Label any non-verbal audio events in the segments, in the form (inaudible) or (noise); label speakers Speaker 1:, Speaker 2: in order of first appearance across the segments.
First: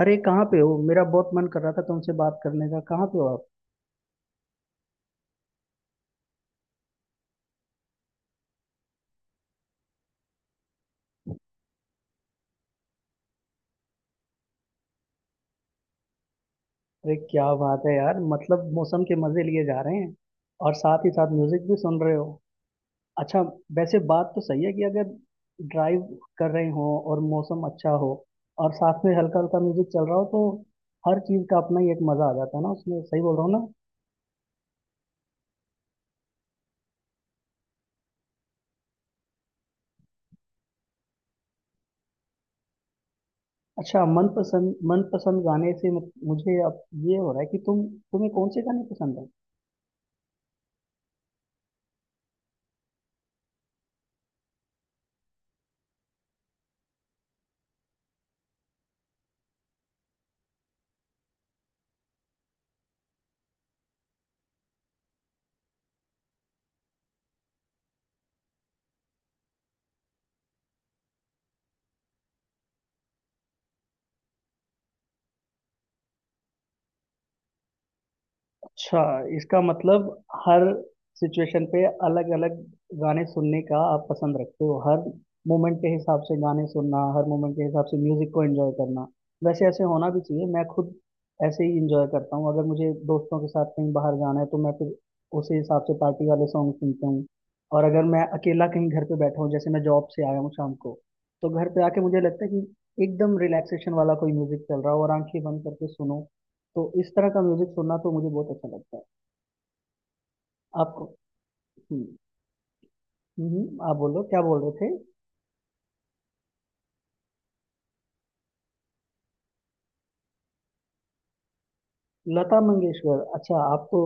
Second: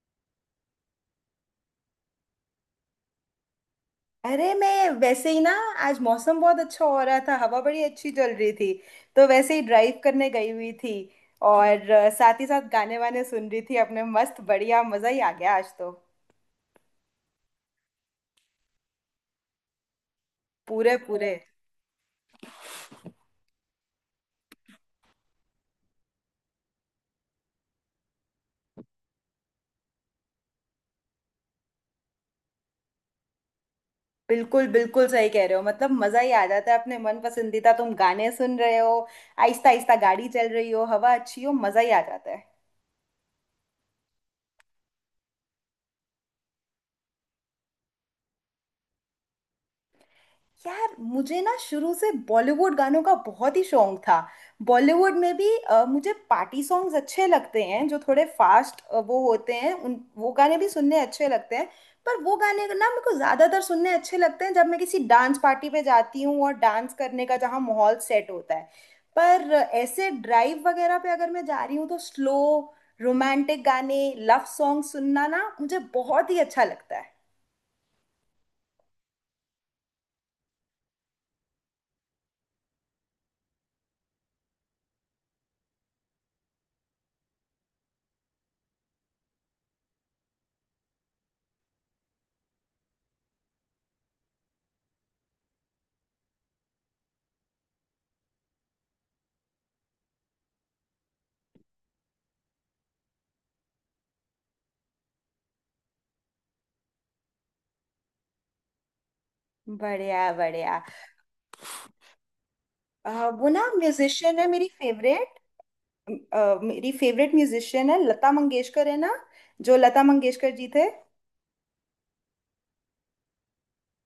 Speaker 1: अरे कहाँ पे हो? मेरा बहुत मन कर रहा था तुमसे बात करने का। कहाँ पे हो आप?
Speaker 2: अरे मैं वैसे ही ना। आज मौसम बहुत अच्छा हो रहा था, हवा बड़ी अच्छी चल रही थी, तो वैसे ही ड्राइव करने गई हुई थी। और साथ ही साथ गाने वाने सुन रही थी अपने। मस्त बढ़िया मजा ही आ गया आज तो,
Speaker 1: अरे क्या बात है यार, मतलब मौसम के मजे लिए जा रहे हैं और
Speaker 2: पूरे
Speaker 1: साथ ही साथ
Speaker 2: पूरे।
Speaker 1: म्यूजिक भी सुन रहे हो। अच्छा। वैसे बात तो सही है कि अगर ड्राइव कर रहे हो और मौसम अच्छा हो और साथ में हल्का हल्का म्यूजिक चल रहा हो, तो हर चीज का अपना ही एक मजा आ जाता है ना उसमें। सही बोल रहा हूँ ना?
Speaker 2: बिल्कुल बिल्कुल सही कह रहे हो, मतलब मजा ही आ जाता है। अपने मन पसंदीदा तुम गाने सुन रहे हो, आहिस्ता आहिस्ता गाड़ी चल रही हो, हवा अच्छी हो, मजा ही आ जाता है।
Speaker 1: अच्छा, मनपसंद मनपसंद गाने से मुझे अब ये हो रहा है कि तुम्हें कौन से गाने पसंद है?
Speaker 2: यार मुझे ना शुरू से बॉलीवुड गानों का बहुत ही शौक था। बॉलीवुड में भी मुझे पार्टी सॉन्ग्स अच्छे लगते हैं, जो थोड़े फास्ट वो होते हैं, उन वो गाने भी सुनने अच्छे लगते हैं। पर वो गाने ना मेरे को ज़्यादातर सुनने अच्छे लगते हैं जब मैं किसी डांस पार्टी पे जाती हूँ और डांस करने का जहाँ माहौल सेट होता है। पर ऐसे ड्राइव वगैरह पे अगर मैं जा रही हूँ तो स्लो रोमांटिक गाने, लव सॉन्ग सुनना ना मुझे बहुत ही अच्छा लगता है।
Speaker 1: अच्छा, इसका मतलब हर सिचुएशन पे अलग अलग गाने सुनने का आप पसंद रखते हो। हर मोमेंट के हिसाब से गाने सुनना, हर मोमेंट के हिसाब से म्यूजिक को एंजॉय करना। वैसे ऐसे होना भी चाहिए, मैं खुद ऐसे ही एंजॉय करता हूँ। अगर मुझे दोस्तों के साथ कहीं बाहर जाना है तो मैं फिर उसी हिसाब से पार्टी वाले सॉन्ग सुनता हूँ। और अगर मैं अकेला कहीं घर पे बैठा हूँ, जैसे मैं जॉब से आया हूँ शाम को, तो घर पे आके मुझे लगता है कि एकदम रिलैक्सेशन वाला कोई म्यूजिक चल रहा हो और आंखें बंद करके सुनो, तो इस तरह का म्यूजिक सुनना तो मुझे बहुत अच्छा लगता है।
Speaker 2: बढ़िया बढ़िया।
Speaker 1: आपको? हम्म।
Speaker 2: वो ना
Speaker 1: आप बोलो,
Speaker 2: म्यूजिशियन
Speaker 1: क्या
Speaker 2: है
Speaker 1: बोल
Speaker 2: मेरी
Speaker 1: रहे थे?
Speaker 2: फेवरेट। मेरी फेवरेट म्यूजिशियन है लता मंगेशकर, है ना? जो लता मंगेशकर जी थे।
Speaker 1: लता मंगेशकर? अच्छा, आप तो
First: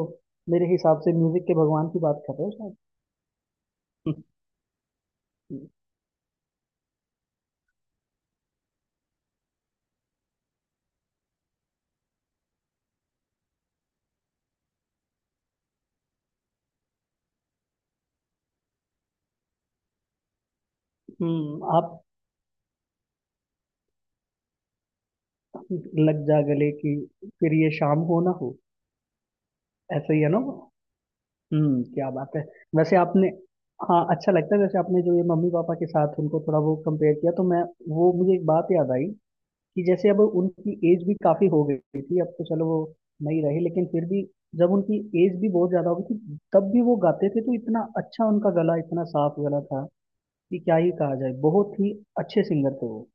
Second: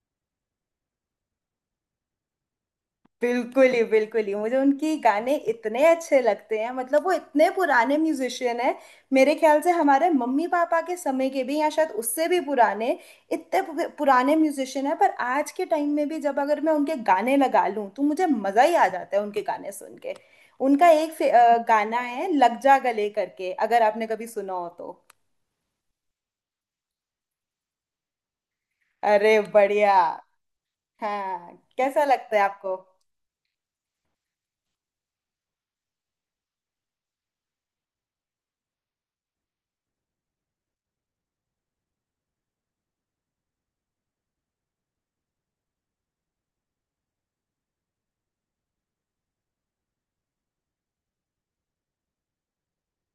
Speaker 1: मेरे हिसाब से म्यूजिक के भगवान की बात कर रहे हो शायद।
Speaker 2: बिल्कुल ही
Speaker 1: (laughs)
Speaker 2: मुझे उनकी गाने
Speaker 1: हम्म।
Speaker 2: इतने अच्छे लगते हैं। मतलब वो इतने पुराने म्यूजिशियन है। मेरे ख्याल से हमारे मम्मी पापा के समय के भी, या शायद उससे भी पुराने। पुराने म्यूजिशियन है, पर आज के टाइम में भी जब अगर मैं उनके गाने लगा लूं तो मुझे मजा ही आ जाता है उनके गाने सुन के। उनका एक गाना
Speaker 1: आप,
Speaker 2: है लग जा गले करके, अगर आपने कभी सुना हो तो।
Speaker 1: लग जा गले कि फिर ये शाम हो ना हो,
Speaker 2: अरे बढ़िया।
Speaker 1: ऐसा ही है ना वो?
Speaker 2: हाँ
Speaker 1: हम्म,
Speaker 2: कैसा
Speaker 1: क्या बात
Speaker 2: लगता
Speaker 1: है।
Speaker 2: है आपको।
Speaker 1: वैसे आपने हाँ, अच्छा लगता है। वैसे आपने जो ये मम्मी पापा के साथ उनको थोड़ा वो कंपेयर किया, तो मैं, वो मुझे एक बात याद आई कि जैसे अब उनकी एज भी काफी हो गई थी, अब तो चलो वो नहीं रहे, लेकिन फिर भी जब उनकी एज भी बहुत ज्यादा हो गई थी तब भी वो गाते थे तो इतना अच्छा, उनका गला इतना साफ गला था कि क्या ही कहा जाए। बहुत ही अच्छे सिंगर थे वो।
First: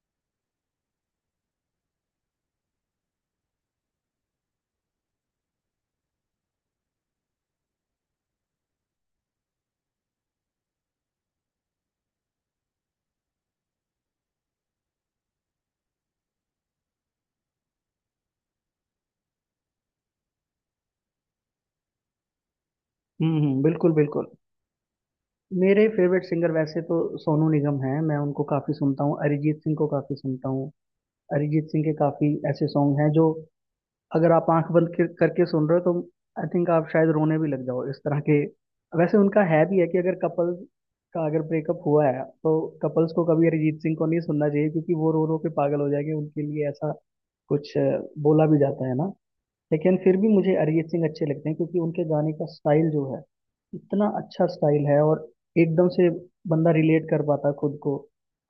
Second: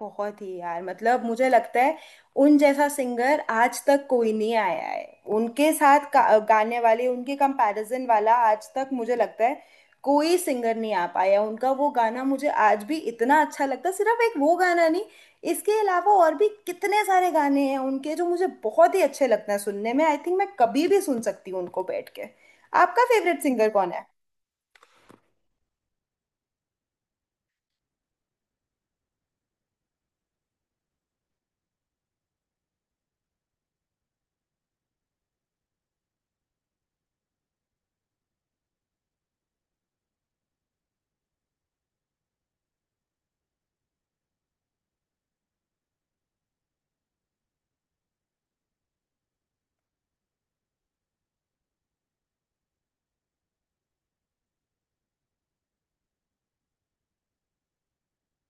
Speaker 2: बहुत ही यार, मतलब मुझे लगता है उन जैसा सिंगर आज तक कोई नहीं आया है। उनके गाने वाले उनके कंपैरिजन वाला आज तक मुझे लगता है कोई सिंगर नहीं आ पाया। उनका वो गाना मुझे आज भी इतना अच्छा लगता है, सिर्फ एक वो गाना नहीं, इसके अलावा और भी कितने सारे गाने हैं उनके जो मुझे बहुत ही अच्छे लगते हैं सुनने में। आई थिंक मैं कभी भी सुन सकती हूँ उनको बैठ के। आपका फेवरेट
Speaker 1: हम्म,
Speaker 2: सिंगर कौन
Speaker 1: बिल्कुल
Speaker 2: है?
Speaker 1: बिल्कुल। मेरे फेवरेट सिंगर वैसे तो सोनू निगम हैं, मैं उनको काफी सुनता हूँ। अरिजीत सिंह को काफी सुनता हूँ। अरिजीत सिंह के काफी ऐसे सॉन्ग हैं जो अगर आप आंख बंद करके सुन रहे हो तो आई थिंक आप शायद रोने भी लग जाओ, इस तरह के। वैसे उनका है भी है कि अगर कपल का अगर ब्रेकअप हुआ है तो कपल्स को कभी अरिजीत सिंह को नहीं सुनना चाहिए, क्योंकि वो रो रो के पागल हो जाएंगे। उनके लिए ऐसा कुछ बोला भी जाता है ना। लेकिन फिर भी मुझे अरिजीत सिंह अच्छे लगते हैं, क्योंकि उनके गाने का स्टाइल जो है, इतना अच्छा स्टाइल है और एकदम से बंदा रिलेट कर पाता है खुद को।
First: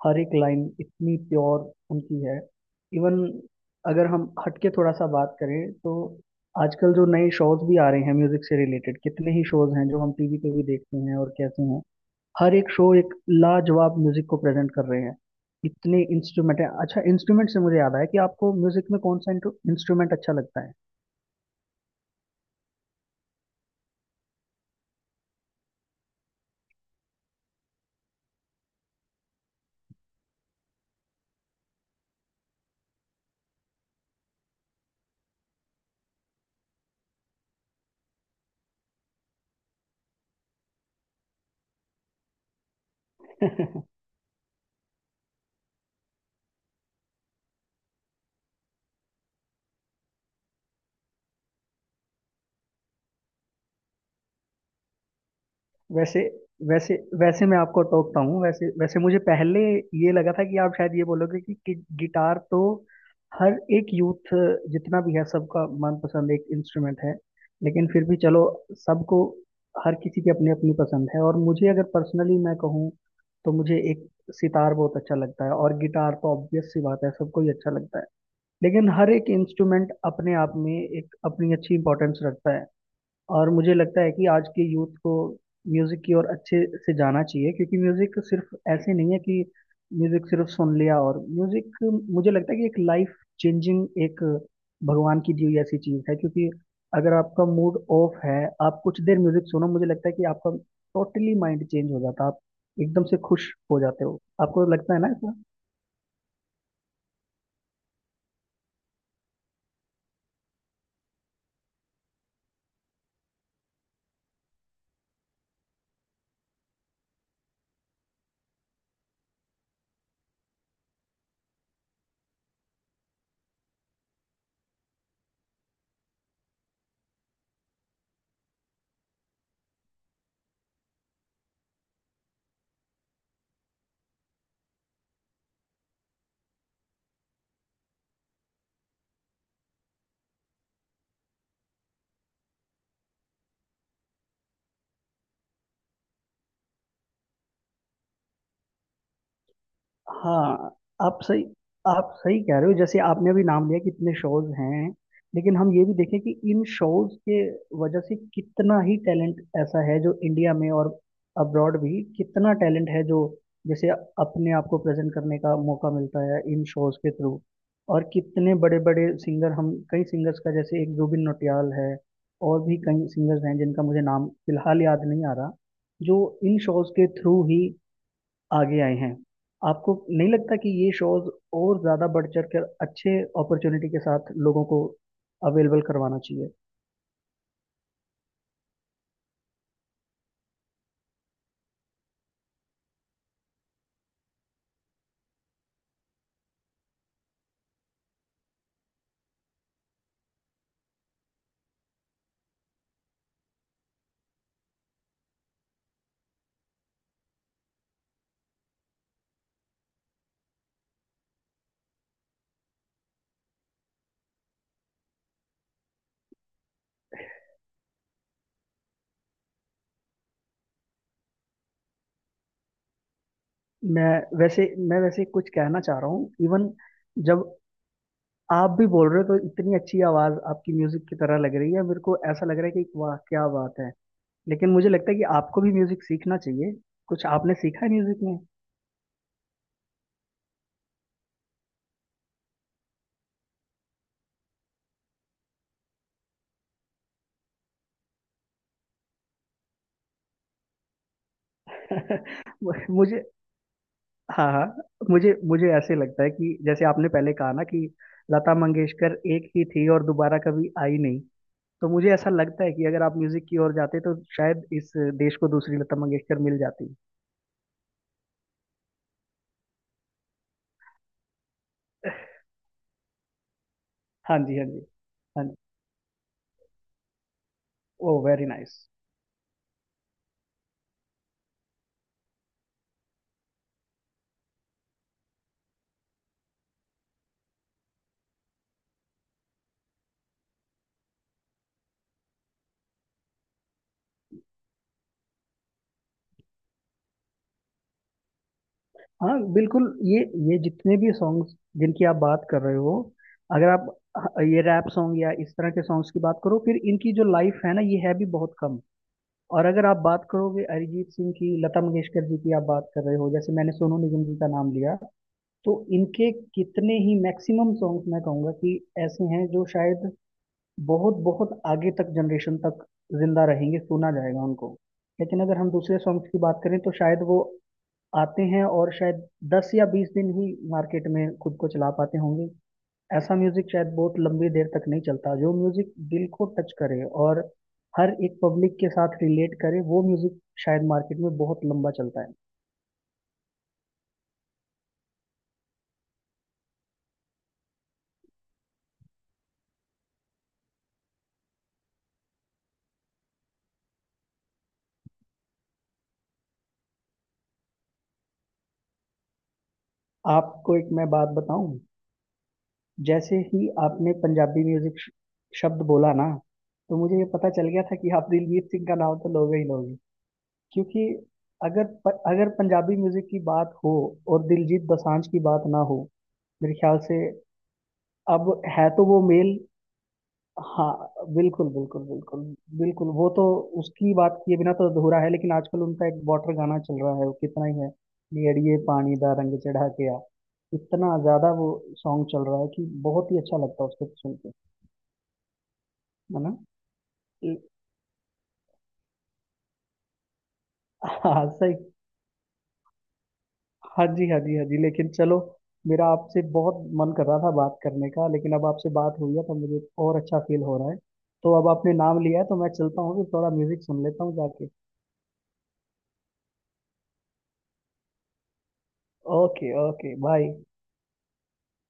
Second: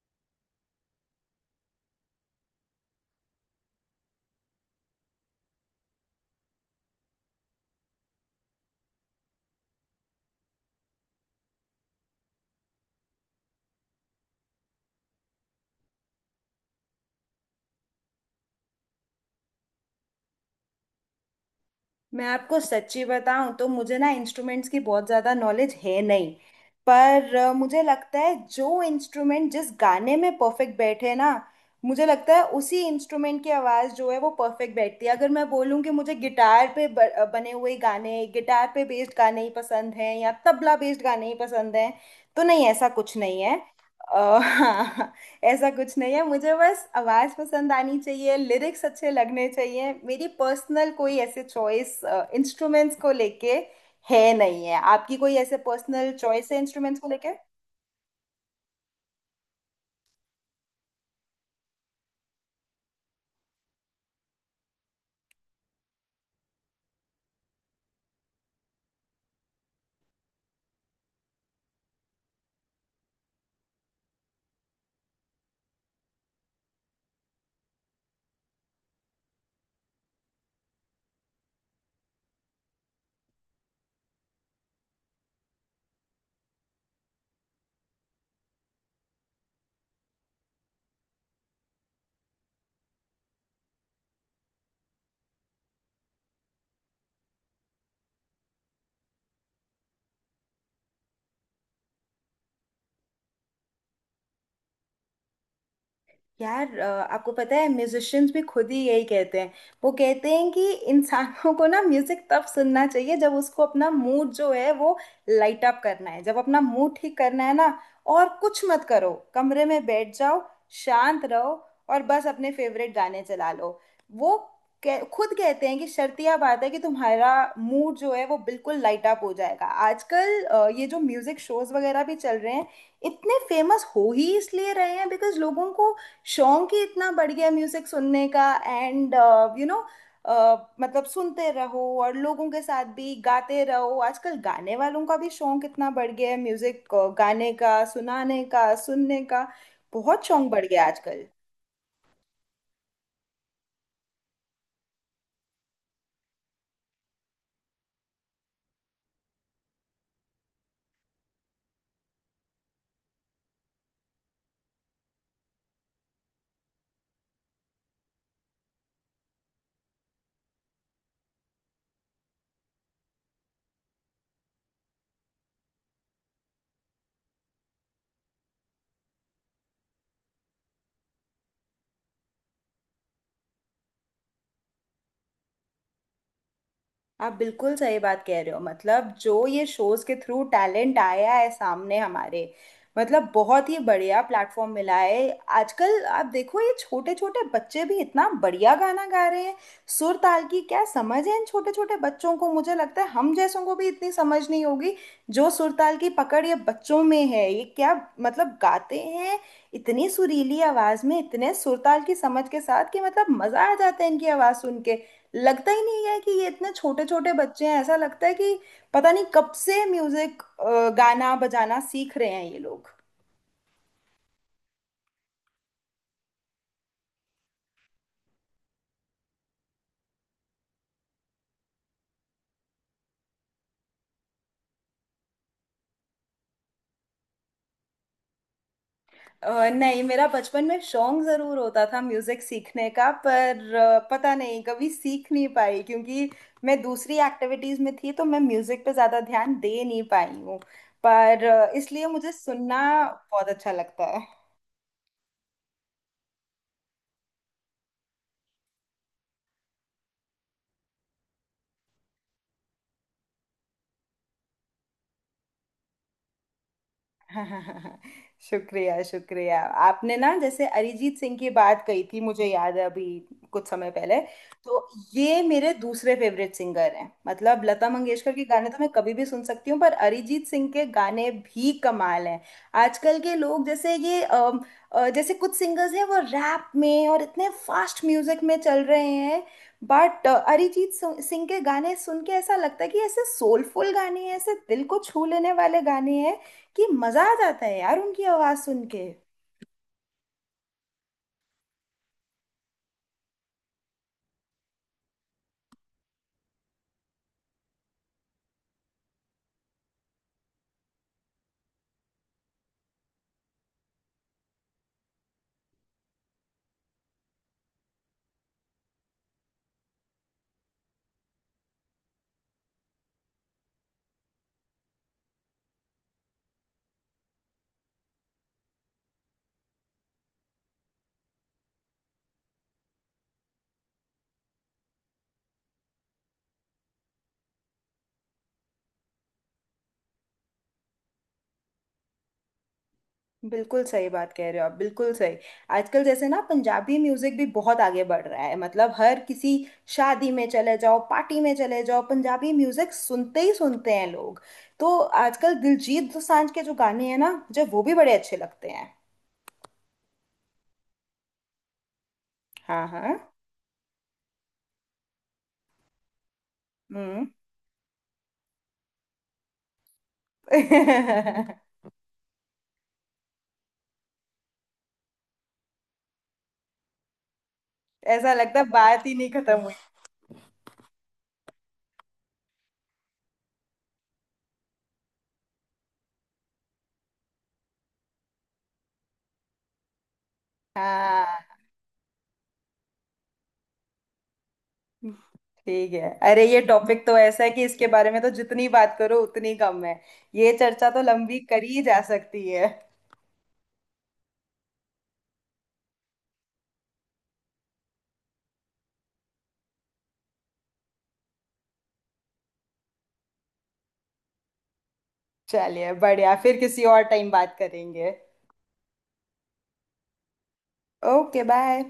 Speaker 1: हर एक लाइन इतनी प्योर उनकी है। इवन अगर हम हटके थोड़ा सा बात करें तो आजकल जो नए शोज भी आ रहे हैं म्यूजिक से रिलेटेड, कितने ही शोज हैं जो हम टीवी पे भी देखते हैं, और कैसे हैं, हर एक शो एक लाजवाब म्यूजिक को प्रेजेंट कर रहे हैं। इतने इंस्ट्रूमेंट है। अच्छा, इंस्ट्रूमेंट से मुझे याद आया कि आपको म्यूजिक में कौन सा इंस्ट्रूमेंट अच्छा लगता
Speaker 2: मैं आपको सच्ची बताऊं तो मुझे ना इंस्ट्रूमेंट्स की बहुत ज़्यादा नॉलेज है नहीं। पर मुझे लगता है जो इंस्ट्रूमेंट जिस गाने में परफेक्ट बैठे ना, मुझे लगता है उसी इंस्ट्रूमेंट की आवाज़ जो है वो परफेक्ट बैठती है। अगर मैं बोलूं कि मुझे गिटार पे बने हुए गाने, गिटार पे बेस्ड गाने ही पसंद हैं, या तबला बेस्ड गाने ही पसंद हैं, तो नहीं, ऐसा कुछ नहीं है।
Speaker 1: है? (laughs)
Speaker 2: अ, (laughs) ऐसा कुछ नहीं है, मुझे बस आवाज़ पसंद आनी चाहिए, लिरिक्स अच्छे लगने चाहिए। मेरी पर्सनल कोई ऐसे चॉइस इंस्ट्रूमेंट्स को लेके है नहीं। है आपकी कोई ऐसे पर्सनल
Speaker 1: वैसे
Speaker 2: चॉइस है
Speaker 1: वैसे
Speaker 2: इंस्ट्रूमेंट्स को लेके?
Speaker 1: वैसे मैं आपको टोकता हूँ। वैसे वैसे मुझे पहले ये लगा था कि आप शायद ये बोलोगे कि गिटार तो हर एक यूथ जितना भी है, सबका मनपसंद एक इंस्ट्रूमेंट है। लेकिन फिर भी चलो, सबको, हर किसी की अपनी अपनी पसंद है। और मुझे अगर पर्सनली मैं कहूँ तो मुझे एक सितार बहुत अच्छा लगता है, और गिटार तो ऑब्वियस सी बात है, सबको ही अच्छा लगता है। लेकिन हर एक इंस्ट्रूमेंट अपने आप में एक अपनी अच्छी इंपॉर्टेंस रखता है। और मुझे लगता है कि आज के यूथ को म्यूजिक की ओर अच्छे से जाना चाहिए, क्योंकि म्यूजिक सिर्फ ऐसे नहीं है कि म्यूजिक सिर्फ सुन लिया, और म्यूजिक मुझे लगता है कि एक लाइफ चेंजिंग, एक भगवान की दी हुई ऐसी चीज है, क्योंकि अगर आपका मूड ऑफ है, आप कुछ देर म्यूजिक सुनो, मुझे लगता है कि आपका टोटली माइंड चेंज हो जाता है, आप एकदम से खुश हो जाते हो। आपको लगता है ना ऐसा?
Speaker 2: यार आपको पता है म्यूजिशियंस भी खुद ही यही कहते हैं। वो कहते हैं कि इंसानों को ना म्यूजिक तब सुनना चाहिए जब उसको अपना मूड जो है वो लाइट अप करना है, जब अपना मूड ठीक करना है ना। और कुछ मत करो, कमरे में बैठ जाओ, शांत रहो, और बस अपने फेवरेट गाने चला लो। वो खुद कहते हैं कि शर्तिया बात है कि तुम्हारा मूड जो है वो बिल्कुल लाइट अप हो जाएगा। आजकल ये जो म्यूजिक शोज वगैरह भी चल रहे हैं, इतने फेमस हो ही इसलिए रहे हैं बिकॉज लोगों को शौक ही इतना बढ़ गया म्यूजिक सुनने का। एंड यू नो, मतलब सुनते रहो और लोगों के साथ भी गाते रहो। आजकल गाने वालों का भी शौक इतना बढ़ गया है, म्यूजिक गाने का, सुनाने का, सुनने का बहुत
Speaker 1: हाँ,
Speaker 2: शौक बढ़ गया है
Speaker 1: आप
Speaker 2: आजकल।
Speaker 1: सही आप सही कह रहे हो। जैसे आपने अभी नाम लिया कि इतने शोज हैं, लेकिन हम ये भी देखें कि इन शोज के वजह से कितना ही टैलेंट ऐसा है जो इंडिया में, और अब्रॉड भी कितना टैलेंट है जो जैसे अपने आप को प्रेजेंट करने का मौका मिलता है इन शोज के थ्रू। और कितने बड़े बड़े सिंगर, हम कई सिंगर्स का, जैसे एक जुबिन नौटियाल है, और भी कई सिंगर्स हैं जिनका मुझे नाम फिलहाल याद नहीं आ रहा, जो इन शोज के थ्रू ही आगे आए हैं। आपको नहीं लगता कि ये शोज और ज्यादा बढ़ चढ़ कर अच्छे अपॉर्चुनिटी के साथ लोगों को अवेलेबल करवाना चाहिए?
Speaker 2: आप बिल्कुल सही बात कह रहे हो, मतलब जो ये शोज के थ्रू टैलेंट आया है सामने हमारे, मतलब बहुत ही बढ़िया प्लेटफॉर्म मिला है। आजकल आप देखो ये छोटे छोटे बच्चे भी इतना बढ़िया गाना गा रहे हैं। सुर ताल की क्या समझ है इन छोटे छोटे बच्चों को, मुझे लगता है हम जैसों को भी इतनी समझ नहीं होगी जो सुर ताल की पकड़ ये बच्चों में है। ये क्या, मतलब गाते हैं इतनी सुरीली आवाज में, इतने सुर ताल की समझ के साथ, कि मतलब मजा आ जाता है इनकी आवाज सुन के। लगता ही नहीं है कि ये इतने छोटे छोटे बच्चे हैं। ऐसा लगता है कि पता नहीं कब से म्यूजिक गाना बजाना सीख रहे हैं ये लोग।
Speaker 1: मैं वैसे मैं वैसे कुछ कहना चाह रहा हूँ। इवन जब आप भी बोल रहे हो तो इतनी अच्छी आवाज आपकी म्यूजिक की तरह लग रही है, मेरे को ऐसा लग रहा है कि वाह, क्या बात है। लेकिन मुझे लगता है कि आपको भी म्यूजिक सीखना चाहिए। कुछ आपने सीखा है म्यूजिक में?
Speaker 2: नहीं, मेरा बचपन में शौक जरूर होता था म्यूजिक सीखने का, पर पता नहीं कभी सीख नहीं पाई क्योंकि मैं दूसरी एक्टिविटीज में थी, तो मैं म्यूजिक पे ज्यादा ध्यान दे नहीं पाई हूँ। पर इसलिए मुझे सुनना
Speaker 1: (laughs) मुझे
Speaker 2: बहुत अच्छा लगता है।
Speaker 1: हाँ हाँ, मुझे मुझे ऐसे लगता है कि जैसे आपने पहले कहा ना कि लता मंगेशकर एक ही थी और दोबारा कभी आई नहीं। तो मुझे ऐसा लगता है कि अगर आप म्यूजिक की ओर जाते तो शायद इस देश को दूसरी लता मंगेशकर मिल जाती।
Speaker 2: (laughs) शुक्रिया शुक्रिया। आपने ना जैसे अरिजीत सिंह की बात कही थी, मुझे याद है, अभी कुछ समय पहले।
Speaker 1: हाँ जी, हाँ जी,
Speaker 2: तो ये
Speaker 1: हाँ जी।
Speaker 2: मेरे दूसरे फेवरेट सिंगर हैं। मतलब लता
Speaker 1: ओ,
Speaker 2: मंगेशकर के
Speaker 1: वेरी
Speaker 2: गाने
Speaker 1: नाइस।
Speaker 2: तो मैं कभी भी सुन सकती हूँ, पर अरिजीत सिंह के गाने भी कमाल हैं। आजकल के लोग जैसे ये जैसे कुछ सिंगर्स हैं वो रैप में और इतने फास्ट म्यूजिक में चल रहे हैं। बट सिंह के गाने सुन के ऐसा लगता है कि ऐसे सोलफुल गाने हैं, ऐसे दिल को छू लेने वाले गाने हैं, कि मजा आ जाता है यार उनकी आवाज सुन के।
Speaker 1: हाँ बिल्कुल, ये जितने भी सॉन्ग्स जिनकी आप बात कर रहे हो, अगर आप ये रैप सॉन्ग या इस तरह के सॉन्ग्स की बात करो, फिर इनकी जो लाइफ है ना, ये है भी बहुत कम। और अगर आप बात करोगे अरिजीत सिंह की, लता मंगेशकर जी की आप बात कर रहे हो, जैसे मैंने सोनू निगम जी का नाम लिया, तो इनके कितने ही मैक्सिमम सॉन्ग्स मैं कहूँगा कि ऐसे हैं जो शायद बहुत बहुत आगे तक, जनरेशन तक जिंदा रहेंगे, सुना जाएगा उनको। लेकिन अगर हम दूसरे सॉन्ग्स की बात करें तो शायद वो आते हैं और शायद 10 या 20 दिन ही मार्केट में खुद को चला पाते होंगे। ऐसा म्यूजिक शायद बहुत लंबी देर तक नहीं चलता। जो म्यूजिक दिल को टच करे और हर एक पब्लिक के साथ रिलेट करे, वो म्यूजिक शायद मार्केट में बहुत लंबा चलता है।
Speaker 2: बिल्कुल सही बात कह रहे हो आप, बिल्कुल सही। आजकल जैसे ना पंजाबी म्यूजिक भी बहुत आगे बढ़ रहा है। मतलब हर किसी शादी में चले जाओ, पार्टी में चले जाओ, पंजाबी म्यूजिक सुनते ही सुनते हैं लोग। तो आजकल दिलजीत दोसांझ के जो गाने हैं ना, मुझे वो भी बड़े अच्छे लगते हैं।
Speaker 1: आपको एक मैं बात बताऊं,
Speaker 2: हाँ हाँ।
Speaker 1: जैसे ही आपने पंजाबी म्यूजिक शब्द बोला ना, तो मुझे ये
Speaker 2: हम्म।
Speaker 1: पता चल गया था कि आप दिलजीत सिंह का नाम तो लोगे ही लोगे। क्योंकि अगर
Speaker 2: (laughs)
Speaker 1: अगर पंजाबी म्यूजिक की बात हो और दिलजीत दोसांझ की बात ना हो, मेरे ख्याल से।
Speaker 2: ऐसा
Speaker 1: अब,
Speaker 2: लगता है
Speaker 1: है तो
Speaker 2: बात ही
Speaker 1: वो
Speaker 2: नहीं
Speaker 1: मेल।
Speaker 2: खत्म हुई।
Speaker 1: हाँ बिल्कुल बिल्कुल बिल्कुल बिल्कुल, वो तो उसकी बात किए बिना तो अधूरा है। लेकिन आजकल उनका एक बॉर्डर गाना चल रहा है, वो कितना ही है, नियड़िए पानी दा रंग चढ़ा के आ। इतना
Speaker 2: हाँ
Speaker 1: ज्यादा वो सॉन्ग चल रहा है कि बहुत ही अच्छा लगता है उसको सुन के।
Speaker 2: ठीक है,
Speaker 1: है
Speaker 2: अरे
Speaker 1: ना?
Speaker 2: ये
Speaker 1: (laughs)
Speaker 2: टॉपिक तो ऐसा है
Speaker 1: ल-
Speaker 2: कि इसके बारे में तो जितनी बात करो उतनी कम है। ये चर्चा तो लंबी
Speaker 1: हाँ,
Speaker 2: करी
Speaker 1: सही।
Speaker 2: ही जा सकती है।
Speaker 1: हाँ जी, हाँ जी, हाँ जी। लेकिन चलो, मेरा आपसे बहुत मन कर रहा था बात करने का, लेकिन अब आपसे बात हुई है तो मुझे और अच्छा फील हो रहा है। तो अब आपने नाम लिया है तो मैं चलता हूँ, फिर थोड़ा म्यूजिक सुन लेता हूँ जाके।
Speaker 2: चलिए बढ़िया, फिर किसी और टाइम बात करेंगे।
Speaker 1: Okay, okay, bye.
Speaker 2: Okay bye.